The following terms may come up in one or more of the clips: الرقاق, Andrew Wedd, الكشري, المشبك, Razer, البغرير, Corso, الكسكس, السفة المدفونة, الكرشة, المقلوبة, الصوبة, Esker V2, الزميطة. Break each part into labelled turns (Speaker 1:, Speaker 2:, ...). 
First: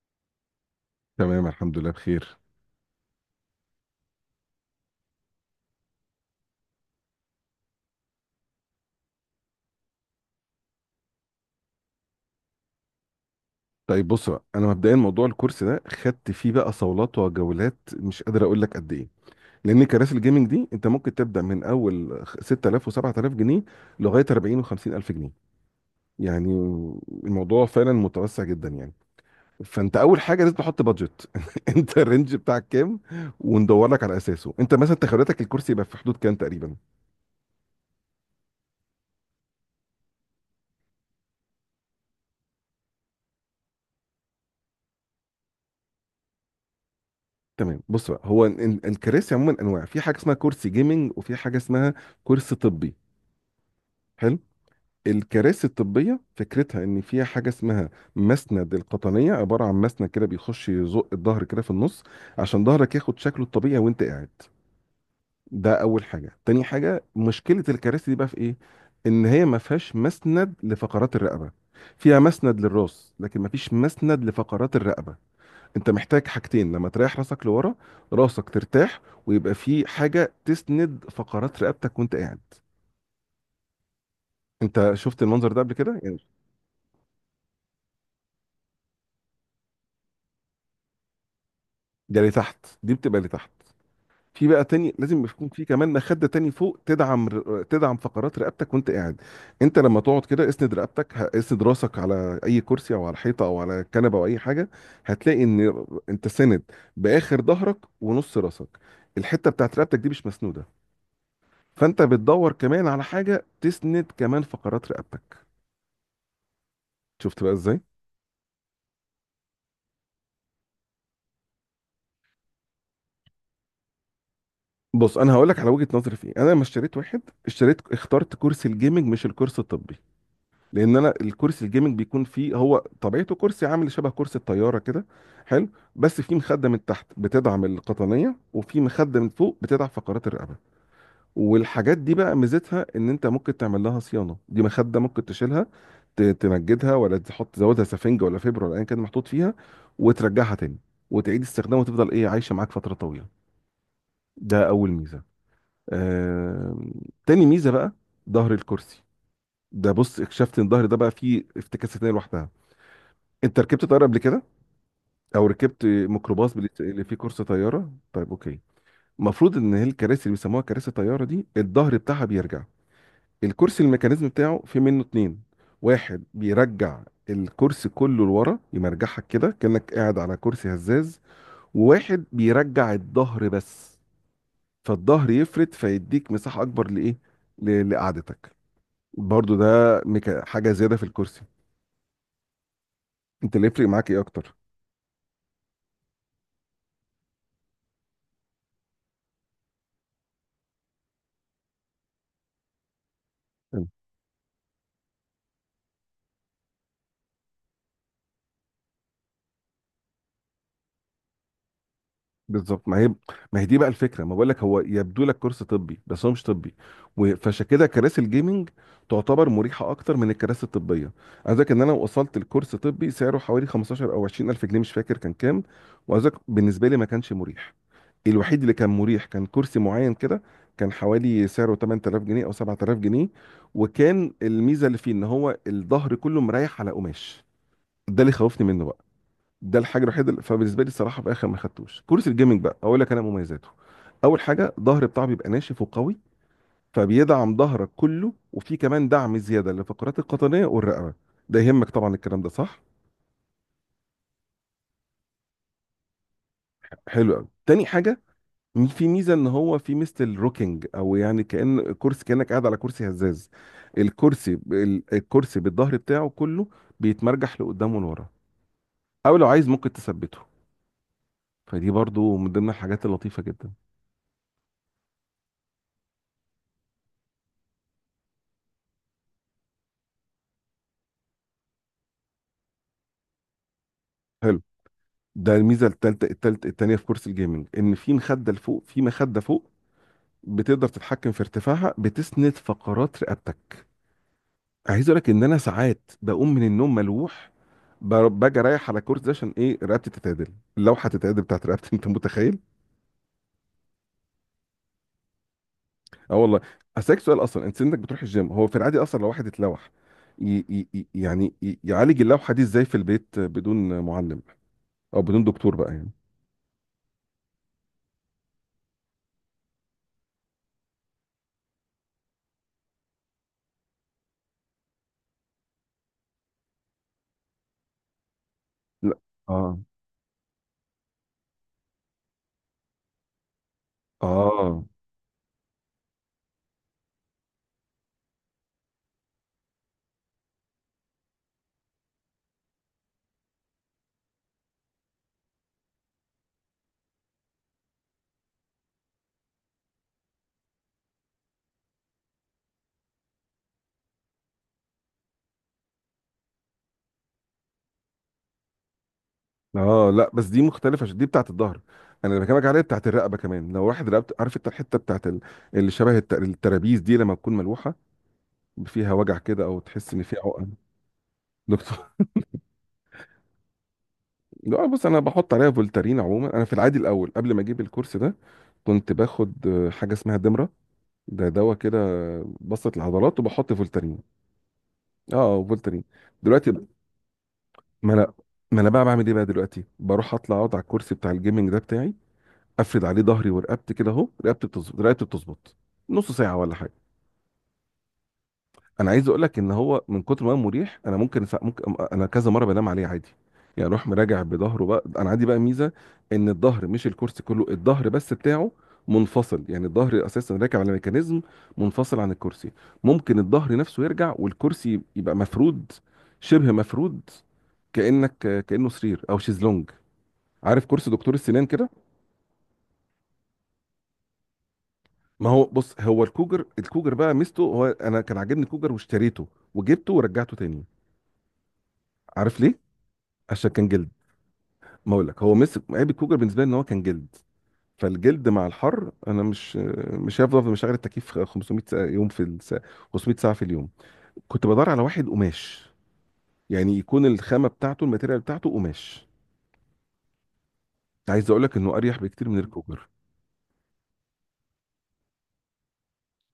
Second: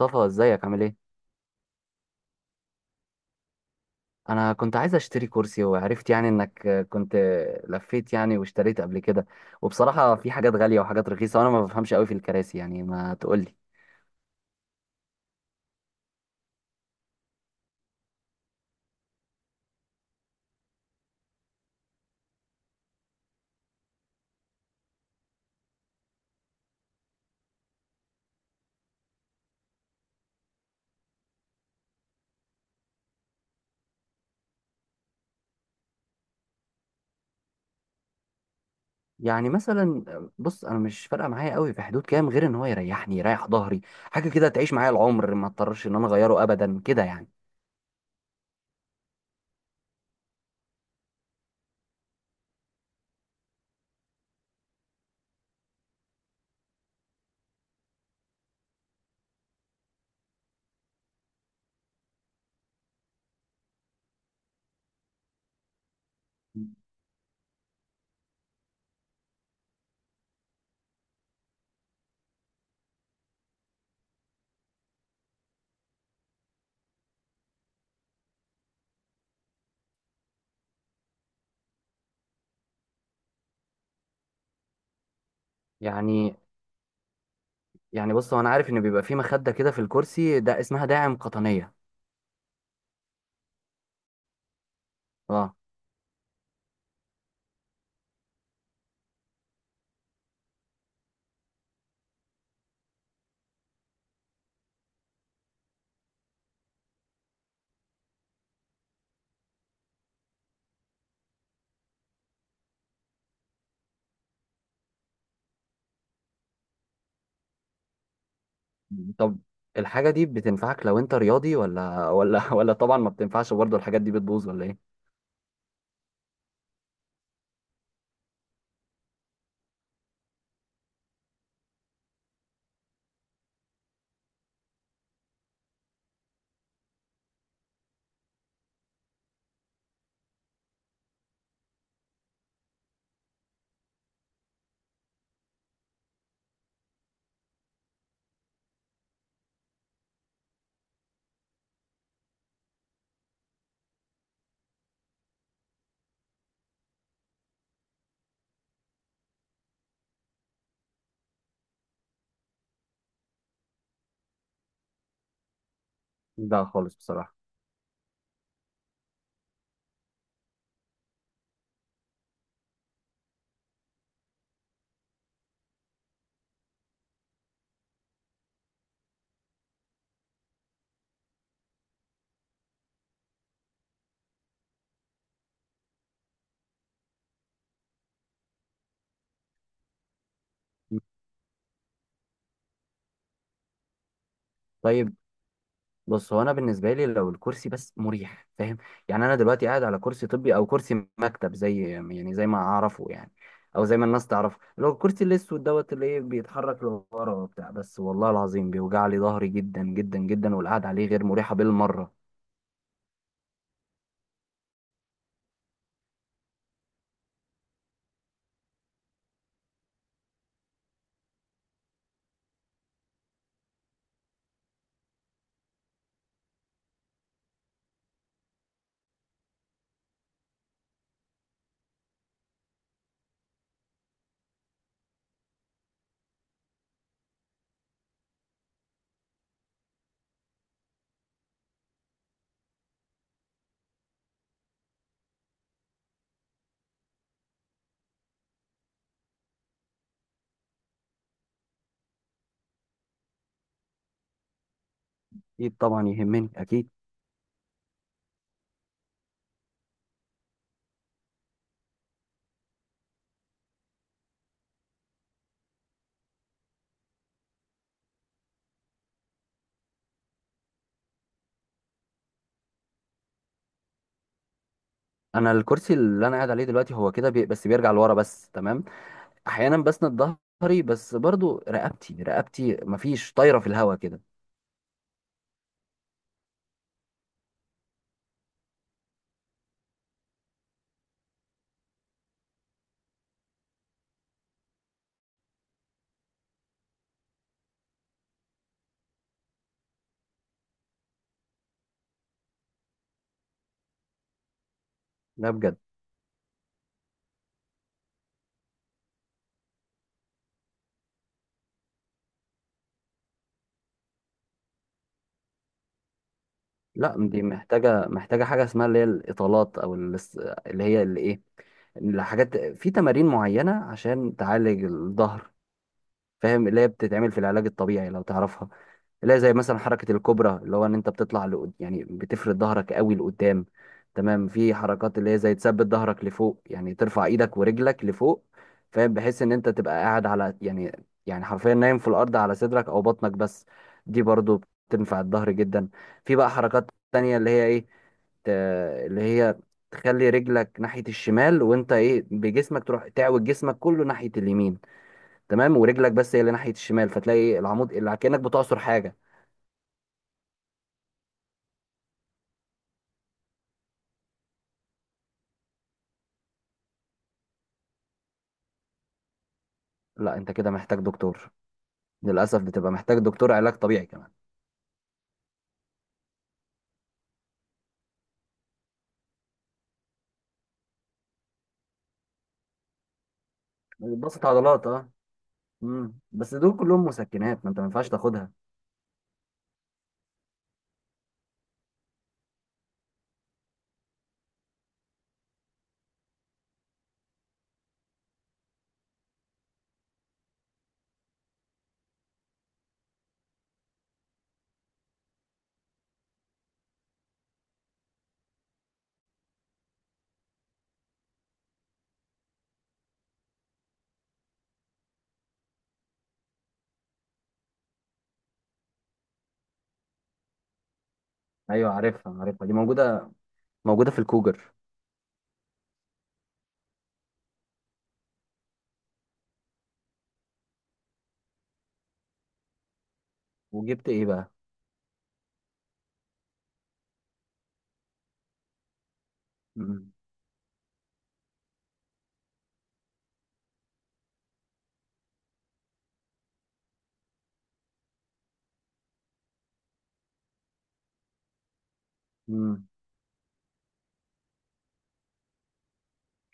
Speaker 1: مصطفى ازيك عامل ايه؟
Speaker 2: تمام، الحمد لله بخير.
Speaker 1: انا كنت عايز اشتري كرسي وعرفت انك كنت لفيت واشتريت قبل كده، وبصراحة في حاجات غالية وحاجات رخيصة وانا ما بفهمش قوي في الكراسي، يعني ما تقولي.
Speaker 2: طيب، بص بقى، انا مبدئيا موضوع الكورس ده خدت فيه بقى صولات وجولات، مش قادر اقول لك قد ايه. لان كراسي الجيمنج دي انت ممكن تبدا من اول 6000 و7000 جنيه لغايه 40 و50 الف جنيه، يعني الموضوع فعلا متوسع جدا، يعني. فانت اول حاجه لازم تحط بادجت. انت الرينج بتاعك كام؟ وندور لك على اساسه. انت مثلا تخيلاتك الكرسي يبقى في حدود كام تقريبا؟
Speaker 1: يعني مثلا بص، انا مش فارقة معايا قوي في حدود كام، غير ان هو يريحني يريح ظهري، حاجة كده تعيش معايا العمر ما اضطرش ان انا اغيره ابدا كده
Speaker 2: تمام، بص بقى، هو الكراسي عموما انواع. في حاجه اسمها كرسي جيمنج، وفي حاجه اسمها كرسي طبي. حلو. الكراسي الطبية فكرتها إن فيها حاجة اسمها مسند القطنية، عبارة عن مسند كده بيخش يزق الظهر كده في النص عشان ظهرك ياخد شكله الطبيعي وأنت قاعد. ده أول حاجة. تاني حاجة، مشكلة الكراسي دي بقى في إيه؟ إن هي ما فيهاش مسند لفقرات الرقبة. فيها مسند للراس لكن ما فيش مسند لفقرات الرقبة. أنت محتاج حاجتين، لما تريح راسك لورا راسك ترتاح ويبقى في حاجة تسند فقرات رقبتك وأنت قاعد. أنت شفت المنظر ده قبل كده؟ يعني
Speaker 1: يعني بص. هو انا عارف ان بيبقى في مخدة كده في الكرسي ده اسمها داعم قطنية.
Speaker 2: ده لتحت، دي بتبقى لتحت. في بقى تاني لازم يكون
Speaker 1: اه.
Speaker 2: في كمان مخدة تاني فوق تدعم تدعم فقرات رقبتك وانت قاعد. انت لما تقعد كده اسند رقبتك، اسند راسك على اي كرسي او على حيطة او على كنبة او اي حاجة. هتلاقي ان انت ساند باخر ظهرك ونص راسك، الحتة بتاعت رقبتك دي مش مسنودة. فانت بتدور كمان على حاجة تسند كمان فقرات رقبتك. شفت بقى ازاي؟
Speaker 1: طب الحاجة دي بتنفعك لو انت رياضي ولا ولا طبعا ما بتنفعش؟ برضه الحاجات دي بتبوظ ولا ايه؟
Speaker 2: بص، انا هقول لك على وجهة نظري في ايه. انا لما اشتريت واحد، اشتريت اخترت كرسي الجيمنج مش الكرسي الطبي. لان انا الكرسي الجيمنج بيكون فيه، هو طبيعته كرسي عامل شبه كرسي الطياره كده. حلو. بس فيه مخده من تحت بتدعم القطنيه، وفي مخده من فوق بتدعم فقرات الرقبه. والحاجات دي بقى ميزتها ان انت ممكن تعمل لها صيانه. دي مخده ممكن تشيلها، تمجدها ولا تحط تزودها سفنجه ولا فبره ولا ايا كان محطوط فيها وترجعها تاني وتعيد استخدامها وتفضل ايه، عايشه معاك فتره طويله. ده اول ميزه. آم، تاني ميزه بقى ظهر الكرسي ده، بص اكتشفت ان الظهر ده بقى فيه افتكاسات لوحدها. انت ركبت طياره قبل كده؟ او ركبت ميكروباص
Speaker 1: لا خالص
Speaker 2: اللي فيه
Speaker 1: بصراحة.
Speaker 2: كرسي طياره؟ طيب، اوكي. المفروض ان هي الكراسي اللي بيسموها كراسي طياره دي الظهر بتاعها بيرجع. الكرسي الميكانيزم بتاعه في منه اتنين. واحد بيرجع الكرسي كله لورا يمرجحك كده كانك قاعد على كرسي هزاز، وواحد بيرجع الظهر بس. فالظهر يفرد فيديك مساحه اكبر لايه، لقعدتك. برضو ده حاجه زياده في الكرسي. انت اللي يفرق معاك ايه اكتر؟
Speaker 1: طيب بص، هو انا بالنسبة لي لو الكرسي بس مريح، فاهم؟ يعني انا دلوقتي قاعد على كرسي طبي او كرسي مكتب زي زي ما اعرفه، يعني او زي ما الناس تعرفه، اللي هو الكرسي الاسود دوت اللي ايه بيتحرك لورا وبتاع، بس والله العظيم بيوجع لي ظهري جدا جدا جدا، والقعدة عليه غير مريحة بالمرة.
Speaker 2: بالظبط، ما هي، ما هي دي بقى الفكره. ما بقول لك، هو يبدو لك كورس طبي بس هو مش طبي. فعشان كده كراسي الجيمنج تعتبر مريحه اكتر من الكراسي الطبيه. عايز أقولك ان انا وصلت لكورس طبي سعره حوالي 15 او 20 الف جنيه، مش فاكر كان كام. وعايز أقولك بالنسبه لي ما كانش مريح. الوحيد اللي كان مريح كان كرسي معين كده، كان حوالي سعره 8000 جنيه او 7000 جنيه، وكان الميزه اللي فيه ان هو الظهر كله مريح على قماش. ده اللي خوفني منه. ده الحاجه الوحيده فبالنسبه لي الصراحه في الاخر ما خدتوش كرسي الجيمنج بقى. اقول لك انا مميزاته، اول حاجه ظهر بتاعه بيبقى ناشف وقوي، فبيدعم ظهرك كله وفي كمان دعم زياده للفقرات القطنيه والرقبه. ده يهمك طبعا، الكلام ده صح؟
Speaker 1: اكيد طبعا يهمني اكيد.
Speaker 2: حلو قوي. تاني حاجه، في ميزه ان هو في ميزه الروكينج، او يعني كان كرسي كانك قاعد على كرسي هزاز. الكرسي الكرسي بالظهر بتاعه كله بيتمرجح لقدام ولورا، او لو عايز ممكن تثبته. فدي برضو من ضمن الحاجات اللطيفه جدا.
Speaker 1: انا الكرسي اللي انا قاعد عليه دلوقتي هو كده بس بيرجع لورا بس، تمام. احيانا بسند ظهري، بس برضو رقبتي مفيش، طايره في الهوا كده.
Speaker 2: حلو. ده الميزه التالتة، التالتة التانيه في كورس الجيمنج، ان في مخده لفوق، في مخده فوق بتقدر تتحكم في ارتفاعها بتسند فقرات رقبتك. عايز اقول لك ان انا ساعات بقوم من النوم ملوح، باجي رايح على الكورس ده عشان ايه؟ رقبتي تتعدل، اللوحه تتعدل بتاعت رقبتي. انت متخيل؟
Speaker 1: لا بجد.
Speaker 2: اه والله. اسالك سؤال اصلا، انت سنك بتروح الجيم؟ هو في العادي اصلا لو واحد اتلوح يعالج اللوحه دي ازاي في البيت بدون معلم او بدون دكتور بقى يعني؟
Speaker 1: لا، دي محتاجه حاجه اسمها اللي هي الاطالات او اللي هي اللي ايه، الحاجات، في تمارين معينه عشان تعالج الظهر، فاهم؟ اللي هي بتتعمل في العلاج الطبيعي، لو تعرفها.
Speaker 2: لا.
Speaker 1: اللي هي زي مثلا
Speaker 2: اه.
Speaker 1: حركة الكوبرا، اللي هو ان انت بتطلع لقد... يعني بتفرد ظهرك قوي لقدام. تمام. في
Speaker 2: اه.
Speaker 1: حركات اللي هي زي تثبت ظهرك لفوق، يعني ترفع ايدك ورجلك لفوق، فاهم؟ بحيث ان انت تبقى قاعد على حرفيا نايم في الارض على صدرك او بطنك بس. دي برضو بتنفع الظهر جدا. في بقى حركات تانية اللي هي ايه، ت- اللي هي تخلي رجلك ناحية الشمال، وانت ايه بجسمك تروح تعوج جسمك كله ناحية اليمين، تمام، ورجلك بس هي اللي ناحيه الشمال، فتلاقي العمود اللي كانك بتعصر حاجه.
Speaker 2: اه. لا بس دي مختلفه عشان دي بتاعت الظهر. انا اللي بكلمك عليها بتاعت الرقبه كمان. لو واحد رقبته، عارف انت الحته بتاعت اللي شبه الترابيز دي لما تكون ملوحه، فيها وجع كده او تحس ان
Speaker 1: لا
Speaker 2: فيها
Speaker 1: انت كده
Speaker 2: عقم.
Speaker 1: محتاج دكتور.
Speaker 2: دكتور.
Speaker 1: للاسف بتبقى محتاج دكتور علاج طبيعي كمان.
Speaker 2: لا بص، انا بحط عليها فولتارين. عموما انا في العادي الاول قبل ما اجيب الكورس ده، كنت باخد حاجه اسمها دمره. ده دواء كده بسط العضلات، وبحط فولتارين.
Speaker 1: بسط عضلات، اه.
Speaker 2: اه، فولتارين.
Speaker 1: بس
Speaker 2: دلوقتي.
Speaker 1: دول كلهم مسكنات، ما انت ما ينفعش
Speaker 2: ما انا
Speaker 1: تاخدها.
Speaker 2: ما انا بقى بعمل ايه بقى دلوقتي؟ بروح اطلع اقعد على الكرسي بتاع الجيمنج ده بتاعي، افرد عليه ظهري ورقبتي كده اهو. رقبتي بتظبط، رقبتي بتظبط نص ساعه ولا حاجه. انا عايز اقول لك ان هو من كتر ما هو مريح، انا ممكن ممكن انا كذا مره بنام عليه عادي، يعني اروح مراجع بظهره. بقى انا عندي بقى ميزه ان الظهر مش الكرسي كله، الظهر بس بتاعه منفصل. يعني الظهر اساسا راكب على ميكانيزم منفصل عن الكرسي. ممكن الظهر نفسه يرجع والكرسي يبقى مفرود، شبه مفرود، كانك كانه سرير او شيزلونج. عارف كرسي دكتور السنان كده؟
Speaker 1: ايوه، عارفها دي موجوده، موجوده في الكوجر.
Speaker 2: ما هو بص، هو الكوجر، الكوجر بقى ميزته، هو انا كان عاجبني الكوجر واشتريته وجبته ورجعته تاني. عارف ليه؟ عشان كان
Speaker 1: وجبت
Speaker 2: جلد.
Speaker 1: ايه بقى؟
Speaker 2: ما اقول لك، هو مسك عيب الكوجر بالنسبه لي ان هو كان جلد. فالجلد مع الحر انا مش
Speaker 1: امم
Speaker 2: مش هفضل أفضل مشغل التكييف 500 ساعة يوم في الساعة، 500 ساعه في اليوم. كنت بدور على واحد قماش، يعني يكون الخامه بتاعته الماتيريال بتاعته قماش. عايز اقول لك انه اريح بكتير من
Speaker 1: امم
Speaker 2: الكوجر.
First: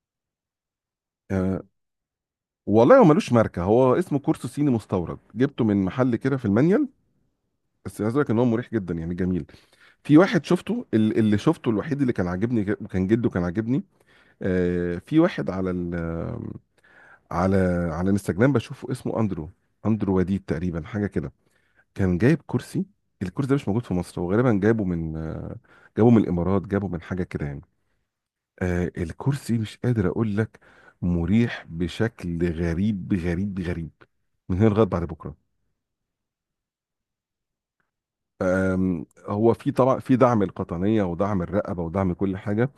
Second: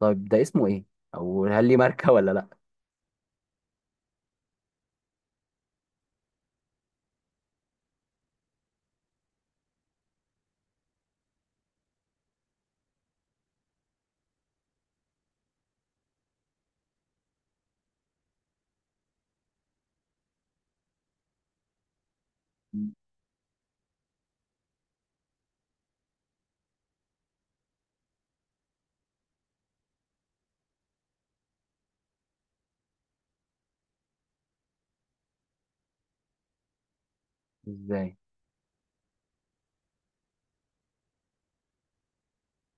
Speaker 1: طيب ده اسمه ايه؟ او
Speaker 2: آه
Speaker 1: هل ليه ماركه ولا لا؟
Speaker 2: والله، هو ملوش ماركه، هو اسمه كورسو صيني مستورد، جبته من محل كده في المانيال. بس عايز اقول لك ان هو مريح جدا، يعني جميل. في واحد شفته اللي شفته الوحيد اللي كان عاجبني كان جده، كان عاجبني. في واحد على على على الانستجرام بشوفه اسمه اندرو. اندرو وديد تقريبا، حاجه كده. كان جايب كرسي.
Speaker 1: مم.
Speaker 2: الكرسي ده مش موجود في مصر، هو غالبا جايبه من، جابه من الامارات، جابه من حاجه كده يعني. الكرسي مش قادر اقول لك، مريح بشكل غريب غريب غريب، من هنا لغايه بعد بكره.
Speaker 1: ازاي؟
Speaker 2: هو في طبعا في دعم القطنيه ودعم الرقبه ودعم كل حاجه.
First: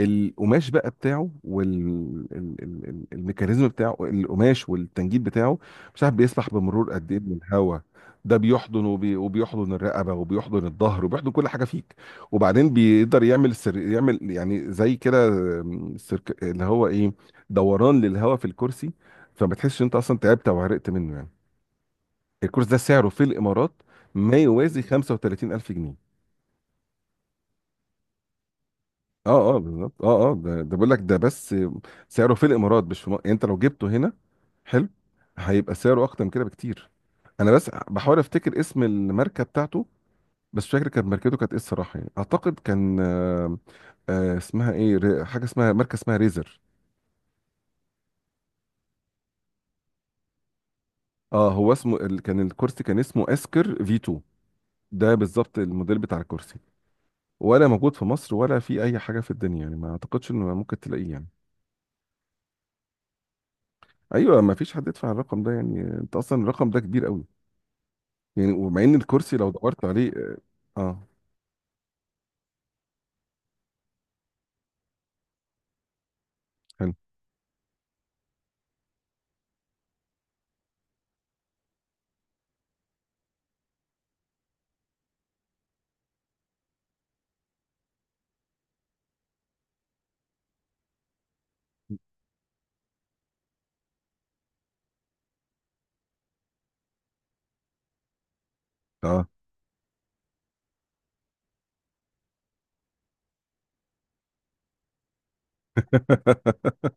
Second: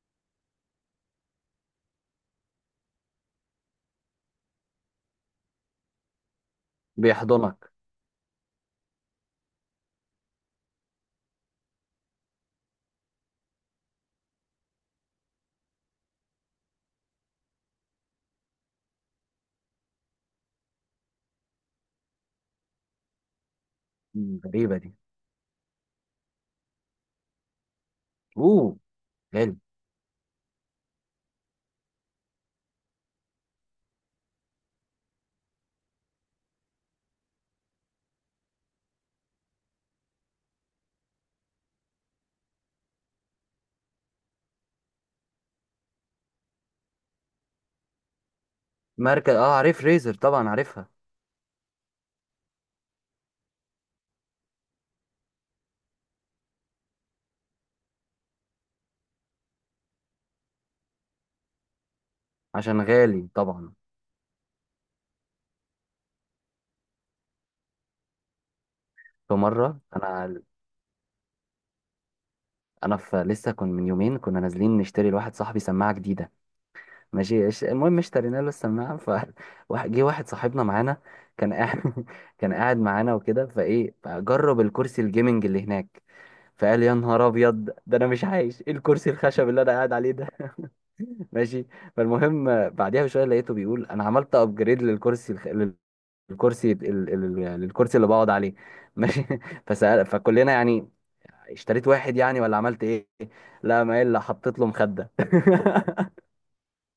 Speaker 2: القماش بقى بتاعه والميكانيزم بتاعه، القماش والتنجيد بتاعه مش عارف بيسمح بمرور قد ايه من
Speaker 1: بيحضنك.
Speaker 2: الهواء. ده بيحضن وبيحضن الرقبه وبيحضن الظهر وبيحضن كل حاجه فيك. وبعدين بيقدر يعمل يعمل يعني زي كده، اللي هو ايه، دوران للهواء في الكرسي، فما تحسش انت اصلا تعبت او عرقت منه يعني. الكرسي ده سعره في الامارات ما
Speaker 1: مم، غريبه
Speaker 2: يوازي
Speaker 1: دي.
Speaker 2: 35000 جنيه.
Speaker 1: اوه،
Speaker 2: اه
Speaker 1: غالي.
Speaker 2: اه، بالظبط. اه اه، ده بقول لك، ده بس سعره في الامارات مش في مصر. يعني انت لو جبته هنا، حلو، هيبقى سعره اكتر من كده بكتير. انا بس بحاول افتكر اسم الماركه بتاعته. بس مش فاكر كانت ماركته كانت ايه الصراحه، يعني اعتقد كان، اسمها ايه، حاجه اسمها ماركه اسمها ريزر.
Speaker 1: ماركه، اه عارف ريزر، طبعا عارفها.
Speaker 2: اه، هو اسمه كان الكرسي كان اسمه اسكر في 2. ده بالظبط الموديل بتاع الكرسي. ولا موجود في مصر ولا في اي حاجه في الدنيا يعني، ما اعتقدش انه ممكن تلاقيه يعني.
Speaker 1: عشان غالي طبعا.
Speaker 2: ايوه، ما فيش حد يدفع الرقم ده يعني، انت اصلا الرقم ده كبير قوي. يعني ومع ان
Speaker 1: في
Speaker 2: الكرسي لو
Speaker 1: مره
Speaker 2: دورت عليه،
Speaker 1: انا،
Speaker 2: اه، آه،
Speaker 1: انا في لسه كنت من يومين كنا نازلين نشتري لواحد صاحبي سماعه جديده.
Speaker 2: حلو
Speaker 1: ماشي، المهم اشترينا له السماعه، ف جه واحد صاحبنا معانا كان قاعد، كان قاعد معانا وكده، فايه جرب الكرسي الجيمنج اللي هناك، فقال يا نهار ابيض ده انا مش عايش، ايه الكرسي الخشب اللي انا قاعد عليه ده؟ ماشي. فالمهم بعديها بشويه لقيته بيقول انا عملت ابجريد للكرسي الخ... للكرسي ال... ال... ال- للكرسي اللي بقعد عليه. ماشي.
Speaker 2: اه.
Speaker 1: فسأل فكلنا، يعني اشتريت واحد يعني ولا عملت ايه؟ لا، ما الا حطيت له مخدة.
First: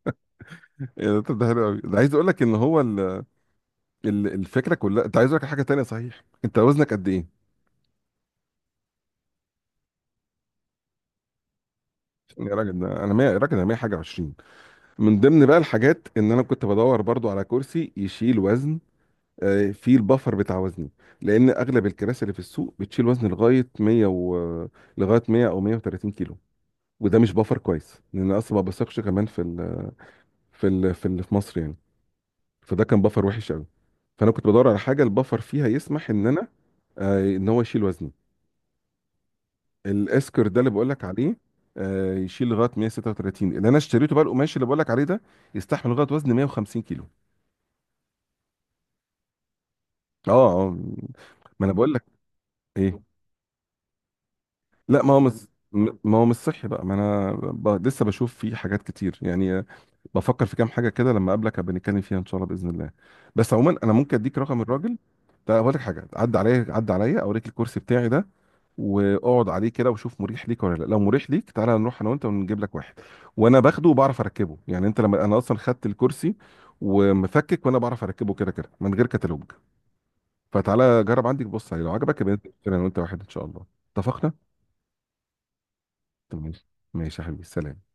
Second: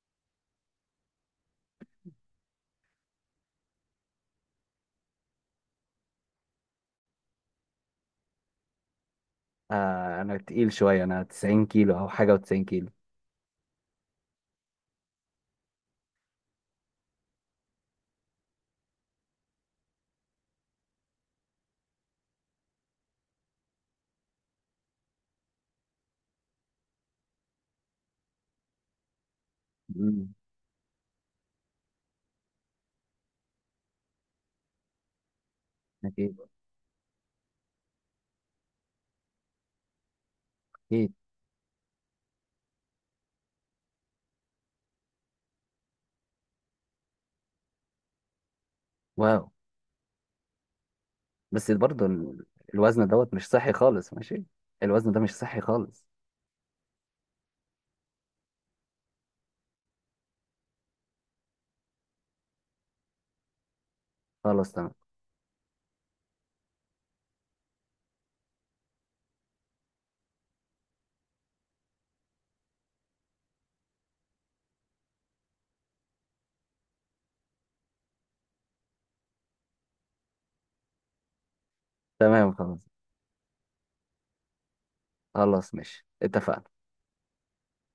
Speaker 2: إيه ده؟ طب ده حلو قوي. ده عايز اقول لك ان هو الفكره كلها. انت عايز اقول لك حاجه تانية صحيح، انت وزنك قد ايه؟
Speaker 1: آه انا تقيل شوية، انا 90 كيلو او حاجة،
Speaker 2: يا
Speaker 1: و90
Speaker 2: راجل
Speaker 1: كيلو.
Speaker 2: ده انا 100، يا راجل انا 100 حاجه 20. من ضمن بقى الحاجات، ان انا كنت بدور برضو على كرسي يشيل وزن، فيه البفر بتاع وزني. لان اغلب الكراسي اللي في السوق بتشيل وزن لغايه 100 و... لغايه 100 او 130 كيلو، وده مش بفر كويس لان أنا اصلا ما بثقش كمان
Speaker 1: مم.
Speaker 2: في مصر يعني. فده كان بفر وحش قوي، فانا كنت بدور على حاجه البفر فيها يسمح ان
Speaker 1: اكيد،
Speaker 2: انا، ان هو يشيل وزني. الاسكر ده اللي بقول لك
Speaker 1: اكيد.
Speaker 2: عليه، يشيل لغايه 136. اللي انا اشتريته بقى القماش اللي بقول لك عليه ده، يستحمل لغايه وزن 150 كيلو.
Speaker 1: واو.
Speaker 2: اه. اه. ما
Speaker 1: بس
Speaker 2: انا بقول لك
Speaker 1: برضه الوزن
Speaker 2: ايه.
Speaker 1: دوت مش صحي خالص، ماشي.
Speaker 2: لا
Speaker 1: الوزن ده مش صحي خالص.
Speaker 2: ما هو مش صحي بقى. ما انا لسه بشوف فيه حاجات كتير يعني، بفكر في كام حاجه كده لما اقابلك، هبقى نتكلم فيها ان شاء الله باذن الله. بس عموما انا ممكن اديك رقم
Speaker 1: خلاص تمام.
Speaker 2: الراجل ده، اقول لك حاجه، عدى عليا عدى عليا اوريك الكرسي بتاعي ده، واقعد عليه كده وشوف مريح ليك ولا لا. لو مريح ليك تعالى نروح انا وانت ونجيب لك واحد، وانا باخده وبعرف اركبه. يعني انت لما، انا اصلا خدت الكرسي ومفكك وانا بعرف اركبه كده كده من غير كتالوج. فتعالى جرب عندك بص عليه، لو عجبك يبقى ننزل
Speaker 1: تمام
Speaker 2: نشتري
Speaker 1: خلاص.
Speaker 2: انا وانت واحد ان شاء الله. اتفقنا.
Speaker 1: خلاص ماشي،
Speaker 2: تمام.
Speaker 1: اتفقنا.
Speaker 2: ماشي يا حبيبي، سلام.